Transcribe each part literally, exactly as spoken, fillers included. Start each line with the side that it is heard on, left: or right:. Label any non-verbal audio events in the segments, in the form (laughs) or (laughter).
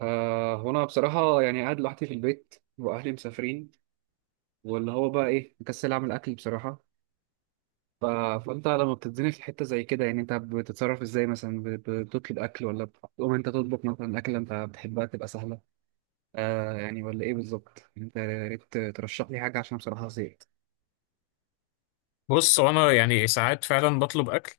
right: آه هو انا بصراحه، يعني قاعد لوحدي في البيت واهلي مسافرين. واللي هو بقى ايه، مكسل اعمل اكل بصراحه. ف... فانت لما بتتزنق في حته زي كده، يعني انت بتتصرف ازاي؟ مثلا ب- بتطلب اكل ولا بتقوم انت تطبخ مثلا؟ اكل انت بتحبها تبقى سهله. آه يعني، ولا ايه بالظبط؟ يعني انت يا ريت ترشح لي حاجه، عشان بصراحه زهقت.
left: بص، انا يعني ساعات فعلا بطلب اكل.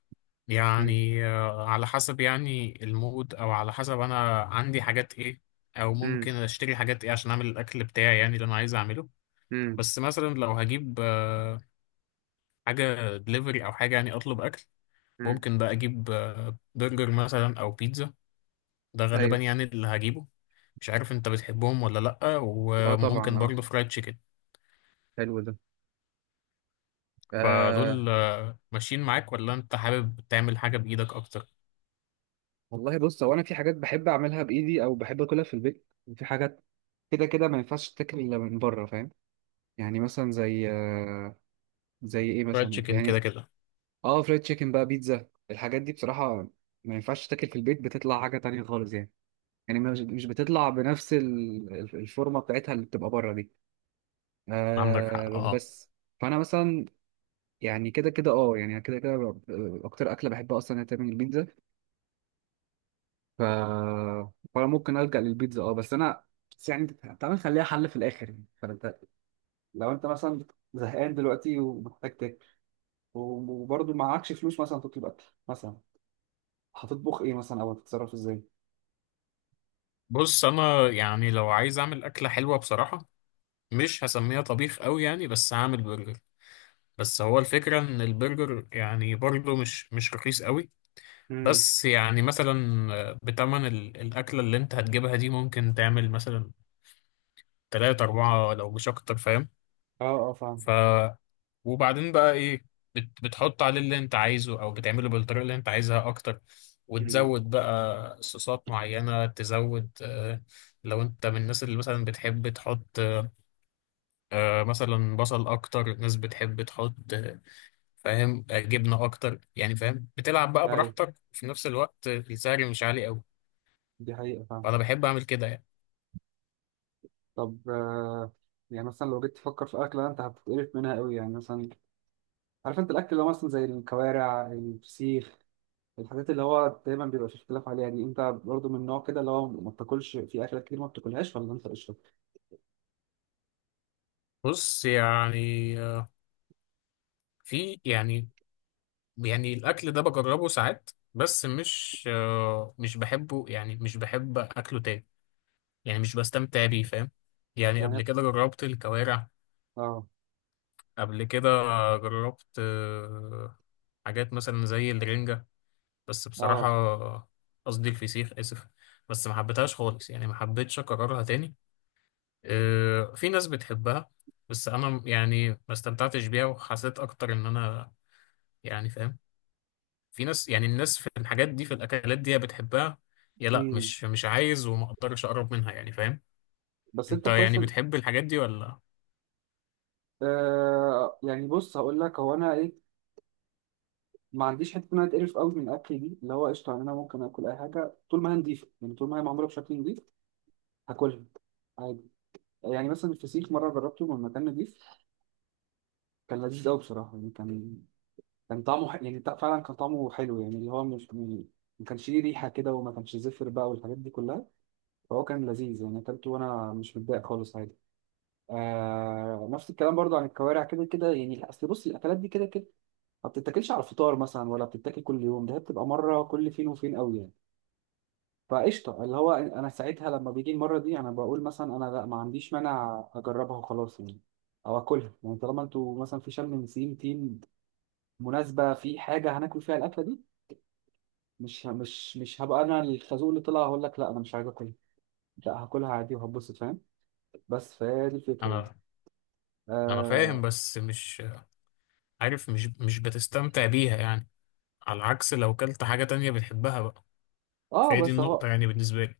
right: امم.
left: يعني آه، على حسب يعني المود، او على حسب انا عندي حاجات ايه، او
right: امم.
left: ممكن اشتري حاجات ايه عشان اعمل الاكل بتاعي، يعني اللي انا عايز اعمله.
right: امم.
left: بس مثلا لو هجيب آه، حاجة دليفري او حاجة، يعني اطلب اكل، ممكن بقى اجيب آه، برجر مثلا او بيتزا. ده غالبا
right: ايوه.
left: يعني اللي هجيبه. مش عارف انت بتحبهم ولا لأ،
right: اه طبعا
left: وممكن
right: اه.
left: برضه فرايد تشيكن.
right: حلو ده. آه.
left: فدول آه، ماشيين معاك، ولا انت حابب تعمل حاجة بايدك اكتر؟
right: والله بص، هو انا في حاجات بحب اعملها بايدي او بحب اكلها في البيت، وفي حاجات كده كده ما ينفعش تتاكل الا من بره، فاهم؟ يعني مثلا زي آه، زي ايه
left: فرايد
right: مثلا؟
left: تشيكن كده
right: يعني
left: كده.
right: اه، فرايد تشيكن بقى، بيتزا، الحاجات دي بصراحه ما ينفعش تتاكل في البيت، بتطلع حاجه تانية خالص يعني. يعني مش مش بتطلع بنفس ال- ال- الفورمه بتاعتها اللي بتبقى بره دي.
left: عندك حق،
right: آه
left: اه.
right: بس. فانا مثلا، يعني كده كده اه يعني كده كده ب- اكتر اكله بحبها اصلا هي تعمل البيتزا. ف فانا ممكن الجا للبيتزا اه بس انا، بس يعني تعالى نخليها حل في الاخر. يعني فانت لو انت مثلا زهقان دلوقتي ومحتاج تاكل، وبرضه معكش فلوس مثلا تطلب اكل، مثلا هتطبخ ايه، مثلا او هتتصرف ازاي؟
left: بص، انا يعني لو عايز اعمل اكله حلوه بصراحه، مش هسميها طبيخ قوي يعني، بس هعمل برجر. بس هو الفكره ان البرجر يعني برضه مش مش رخيص قوي.
right: امم.
left: بس يعني مثلا آه، بتمن ال- الاكله اللي انت هتجيبها دي، ممكن تعمل مثلا تلاتة أربعة لو مش أكتر.
right: اه. اه فاهم.
left: فاهم؟ وبعدين بقى ايه، بت بتحط عليه اللي انت عايزه، او بتعمله بالطريقه اللي انت عايزها اكتر،
right: امم.
left: وتزود بقى صوصات معينه، تزود آه لو انت من الناس اللي مثلا بتحب تحط آه مثلا بصل اكتر، ناس بتحب تحط آه، فاهم، آه، جبنه اكتر، يعني فاهم، بتلعب بقى
right: اي،
left: براحتك، وفي نفس الوقت السعر مش عالي قوي.
right: دي حقيقة فاهم.
left: فانا بحب اعمل كده يعني.
right: طب آه يعني مثلا لو جيت تفكر في اكله انت هتتقرف منها قوي، يعني مثلا عارف انت الاكل اللي هو مثلا زي الكوارع، الفسيخ، الحاجات اللي هو دايما بيبقى في اختلاف عليها دي، انت برضو من النوع كده اللي هو ما بتاكلش؟ في اكلات كتير ما بتاكلهاش ولا انت قشطه؟
left: بص يعني آه، في يعني، يعني الاكل ده بجربه ساعات بس مش آه، مش بحبه، يعني مش بحب اكله تاني. يعني مش بستمتع بيه، فاهم؟ يعني قبل
right: يعني.
left: كده جربت الكوارع.
right: اه.
left: قبل كده جربت آه، حاجات مثلا زي الرنجة، بس بصراحة،
right: اه.
left: قصدي الفسيخ، اسف. بس ما حبيتهاش خالص يعني، ما حبيتش اكررها تاني. آه، في ناس بتحبها، بس انا يعني ما استمتعتش بيها، وحسيت اكتر ان انا يعني، فاهم؟ في ناس يعني، الناس في الحاجات دي، في الاكلات دي، يا بتحبها يا لا،
right: مم.
left: مش مش عايز وما اقدرش اقرب منها، يعني فاهم؟
right: بس
left: انت
right: انت كويس
left: يعني
right: إن-
left: بتحب الحاجات دي ولا؟
right: آه يعني، بص هقول لك، هو انا ايه، ما عنديش حته ان انا اتقرف قوي من الاكل دي اللي هو قشطه. يعني انا ممكن اكل اي حاجه طول ما هي نضيفه، يعني طول ما هي معموله بشكل نضيف هاكلها عادي. يعني مثلا الفسيخ مره جربته من مكان نضيف، كان لذيذ قوي بصراحه يعني. كان كان طعمه ح... يعني تع- فعلا كان طعمه حلو، يعني اللي هو مش م- ما كانش ليه ريحة كده، وما كانش زفر بقى والحاجات دي كلها. فهو كان لذيذ، يعني أكلته وأنا مش متضايق خالص، عادي. آه... نفس الكلام برضو عن الكوارع. كده كده يعني، أصل بص الأكلات دي كده كده ما بتتاكلش على الفطار مثلا، ولا بتتاكل كل يوم، ده هي بتبقى مرة كل فين وفين قوي يعني. فقشطة، اللي هو أنا ساعتها لما بيجي المرة دي أنا بقول مثلا، أنا لا ما عنديش مانع أجربها وخلاص يعني، أو أكلها. يعني طالما أنتوا مثلا في شم نسيم تيم، مناسبة، في حاجة هناكل فيها الأكلة دي، مش ه- مش مش هبقى انا الخازوق اللي طلع هقول لك لا انا مش عايز اكل. لا هاكلها عادي وهتبسط، فاهم؟ بس فهي دي الفكره يعني.
left: انا انا فاهم،
right: اه.
left: بس مش عارف، مش مش بتستمتع بيها يعني. على العكس لو كلت حاجة تانية بتحبها بقى.
right: اه
left: فهي دي
right: بس اهو.
left: النقطة يعني بالنسبة لي.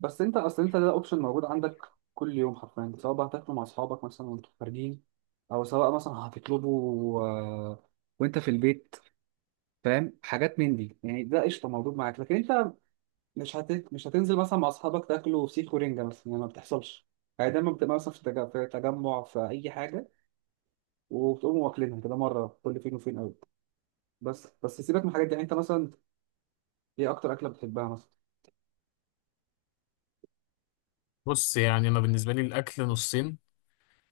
right: بس انت اصل، انت ده اوبشن موجود عندك كل يوم حرفيا، سواء بقى هتاكله مع اصحابك مثلا وانتوا خارجين، او سواء مثلا هتطلبه آه، وانت في البيت، فاهم، حاجات من دي يعني. ده قشطه موجود معاك، لكن انت مش هت... مش هتنزل مثلا مع اصحابك تاكلوا فسيخ ورنجه مثلا، يعني ما بتحصلش. يعني دايما بتبقى مثلا في تج- في تجمع في اي حاجه، وبتقوموا واكلينها كده مره كل فين وفين قوي. بس بس سيبك من الحاجات دي. يعني انت مثلا ايه اكتر اكله بتحبها مثلا؟
left: بص يعني انا بالنسبة لي الاكل نصين.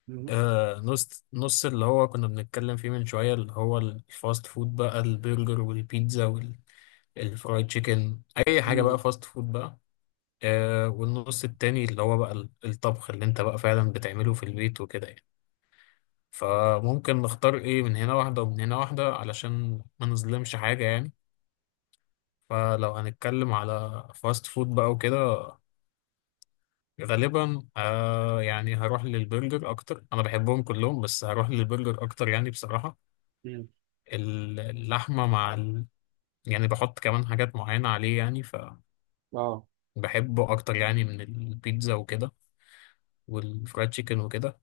right: مم.
left: آه نص نص، اللي هو كنا بنتكلم فيه من شوية، اللي هو الفاست فود بقى، البرجر والبيتزا والفرايد تشيكن، اي حاجة بقى
right: مم.
left: فاست فود بقى. آه والنص التاني، اللي هو بقى ال- الطبخ اللي انت بقى فعلا بتعمله في البيت وكده يعني. فممكن نختار ايه، من هنا واحدة ومن هنا واحدة، علشان ما نظلمش حاجة يعني. فلو هنتكلم على فاست فود بقى وكده، غالبا آه يعني هروح للبرجر اكتر. انا بحبهم كلهم، بس هروح للبرجر اكتر يعني بصراحة.
right: مم.
left: ال- اللحمة مع ال... يعني بحط كمان حاجات معينة عليه يعني،
right: اه
left: فبحبه اكتر يعني من البيتزا وكده، والفرايد تشيكن وكده.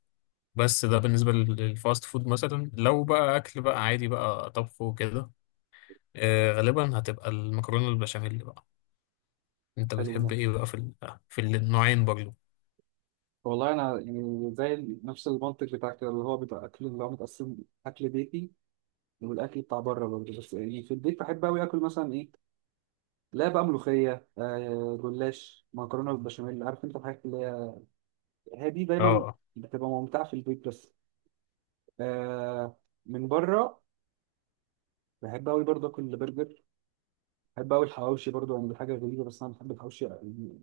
left: بس ده بالنسبة للفاست فود. مثلا لو بقى أكل بقى عادي بقى، طبخ وكده، آه، غالبا هتبقى المكرونة البشاميل بقى. أنت
right: حلو ده.
left: بتحب إيه بقى في ال... في النوعين برضو؟
right: والله انا يعني زي ال- نفس المنطق بتاعك كده، اللي هو بيبقى اكل اللي هو متقسم: اكل بيتي والاكل بتاع بره برضه. بس يعني في البيت بحب قوي اكل مثلا ايه، لا بقى، ملوخيه، آه جلاش، مكرونه بالبشاميل، عارف انت الحاجات اللي هي، هي دي دايما
left: أه.
right: بتبقى ممتعه في البيت. بس آه من بره بحب قوي برضه اكل برجر. بحب أوي الحواوشي برضو، يعني دي حاجة غريبة بس أنا بحب الحواوشي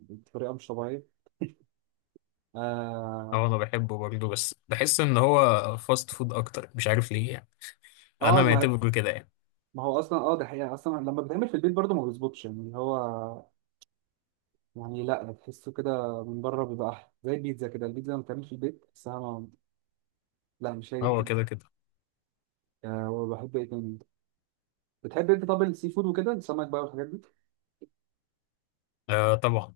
right: بطريقة مش طبيعية. آه,
left: أه، أنا بحبه برضو، بس بحس إن هو فاست فود أكتر، مش عارف ليه يعني.
right: آه
left: أنا
right: ما,
left: معتبره كده يعني.
right: ما هو أصلا آه ده حقيقة، أصلا لما بيتعمل في البيت برضو ما بيظبطش، يعني اللي هو، يعني لا تحسه كده، من بره بيبقى أحلى. زي البيتزا كده، البيتزا لما بتتعمل في البيت تحسها ما- لا، مش هي
left: هو
right: البيتزا.
left: كده كده.
right: آه، وبحب إيه تاني؟ بتحب أنت طب السي فود وكده، السمك بقى والحاجات دي؟
left: آه طبعا.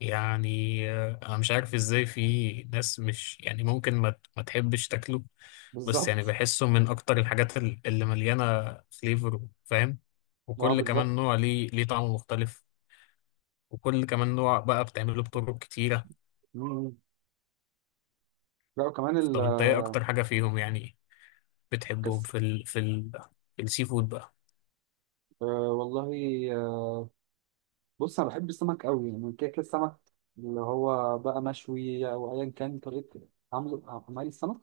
left: يعني آه، أنا مش عارف إزاي في ناس، مش يعني، ممكن ما, ت- ما تحبش تاكله. بس يعني
right: بالظبط.
left: بحسه من اكتر الحاجات ال- اللي مليانه فليفر، فاهم؟
right: آه
left: وكل كمان
right: بالظبط.
left: نوع ليه ليه طعم مختلف، وكل كمان نوع بقى بتعمله بطرق كتيره.
right: مم. لا وكمان
left: طب انت ايه
right: الكاس.
left: اكتر حاجه فيهم يعني بتحبهم في ال في ال في السي فود بقى؟
right: آه والله بص انا بحب السمك قوي، يعني كيك السمك اللي هو بقى مشوي او ايا كان طريقه عمله، عمل السمك.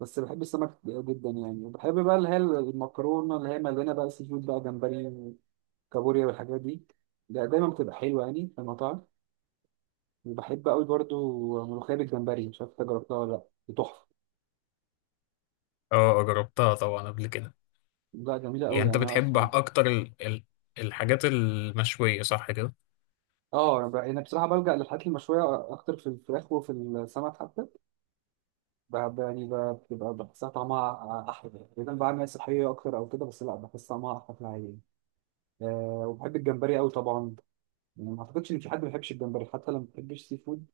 right: بس بحب السمك جدا يعني، وبحب بقى اللي هي المكرونه اللي هي مليانه بقى سي فود بقى، جمبري وكابوريا والحاجات دي، ده دايما بتبقى حلوه يعني في المطاعم. وبحب قوي برضو ملوخيه بالجمبري، مش عارف انت جربتها ولا لا؟ دي تحفه.
left: اه، جربتها طبعا قبل كده.
right: لا جميله
left: يعني
right: قوي
left: انت
right: يعني، انا
left: بتحب
right: اصلا.
left: اكتر ال ال الحاجات المشويه، صح كده؟
right: اه، انا بقى- أنا بصراحه بلجأ للحاجات المشويه اكتر، في الفراخ وفي السمك حتى. بحب يعني ب- بتبقى بحسها طعمها أحلى، إذا بعمل صحية أكتر أو كده. بس لا، بحس طعمها أحلى في العادية. أه، وبحب الجمبري أوي طبعا، يعني ما أعتقدش إن في حد ما بيحبش الجمبري، حتى لو ما بيحبش سي فود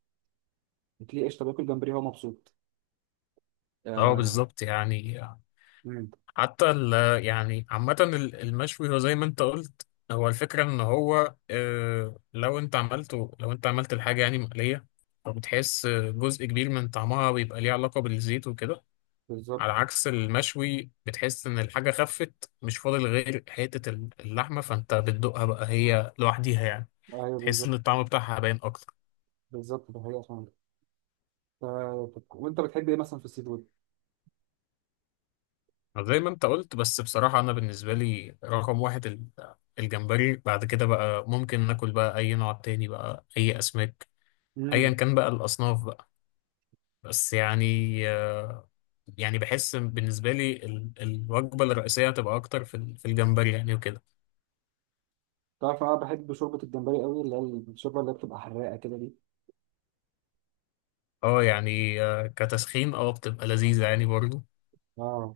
right: بتلاقيه قشطة بياكل جمبري هو مبسوط.
left: اه،
right: أه.
left: بالظبط يعني.
right: مم،
left: حتى ال يعني عامة ال- المشوي، هو زي ما انت قلت، هو الفكرة ان هو آه، لو انت عملته لو انت عملت الحاجة يعني مقلية، فبتحس جزء كبير من طعمها بيبقى ليه علاقة بالزيت وكده.
right: بالظبط.
left: على عكس المشوي، بتحس ان الحاجة خفت، مش فاضل غير حتة اللحمة، فانت بتدوقها بقى هي لوحديها يعني.
right: أيوه
left: تحس ان
right: بالظبط.
left: الطعم بتاعها باين اكتر.
right: بالظبط ده حقيقة فعلا. آه، طب وأنت بتحب إيه مثلا في السي فود؟
left: زي ما انت قلت. بس بصراحة انا بالنسبة لي رقم واحد ال- الجمبري. بعد كده بقى ممكن ناكل بقى اي نوع تاني بقى، اي اسماك، ايا
right: مم.
left: كان بقى الاصناف بقى. بس يعني آه، يعني بحس بالنسبة لي ال- الوجبة الرئيسية هتبقى اكتر في ال- في الجمبري يعني وكده.
right: تعرف، أنا بحب شوربة الجمبري أوي، اللي هي الشوربة اللي هي بتبقى حراقة كده دي.
left: اه يعني آه، كتسخين اه بتبقى لذيذة يعني برضو.
right: أه.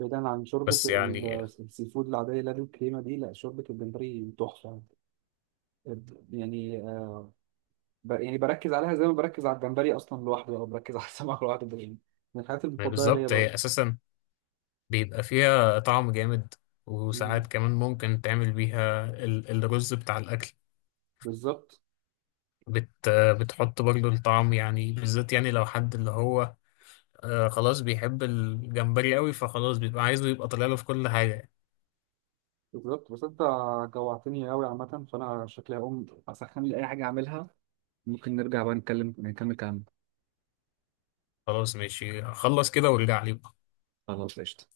right: بعيدا عن شوربة
left: بس يعني
right: ال- السي فود العادية اللي هي الكريمة دي، لا شوربة الجمبري تحفة. يعني آه، ب- يعني بركز عليها زي ما بركز على الجمبري اصلا لوحده، او بركز على السمك (laughs) لوحده ده يعني. من الحاجات
left: آه،
right: المفضله ليا
left: بالظبط هي
right: برضه.
left: اساسا بيبقى فيها طعم جامد،
right: مم.
left: وساعات كمان ممكن تعمل بيها ال- الرز بتاع الاكل.
right: بالظبط
left: بت بتحط برضو الطعم يعني، بالذات يعني لو حد اللي هو آه خلاص بيحب الجمبري قوي، فخلاص بيبقى عايزه يبقى طالع له في كل حاجة يعني.
right: بالظبط. بس انت جوعتني قوي عامه، فانا شكلي هقوم اسخن لي اي حاجه اعملها. ممكن نرجع بقى نتكلم، نكمل كلامنا.
left: خلاص ماشي، خلص كده وارجع لي.
right: خلاص قشطه.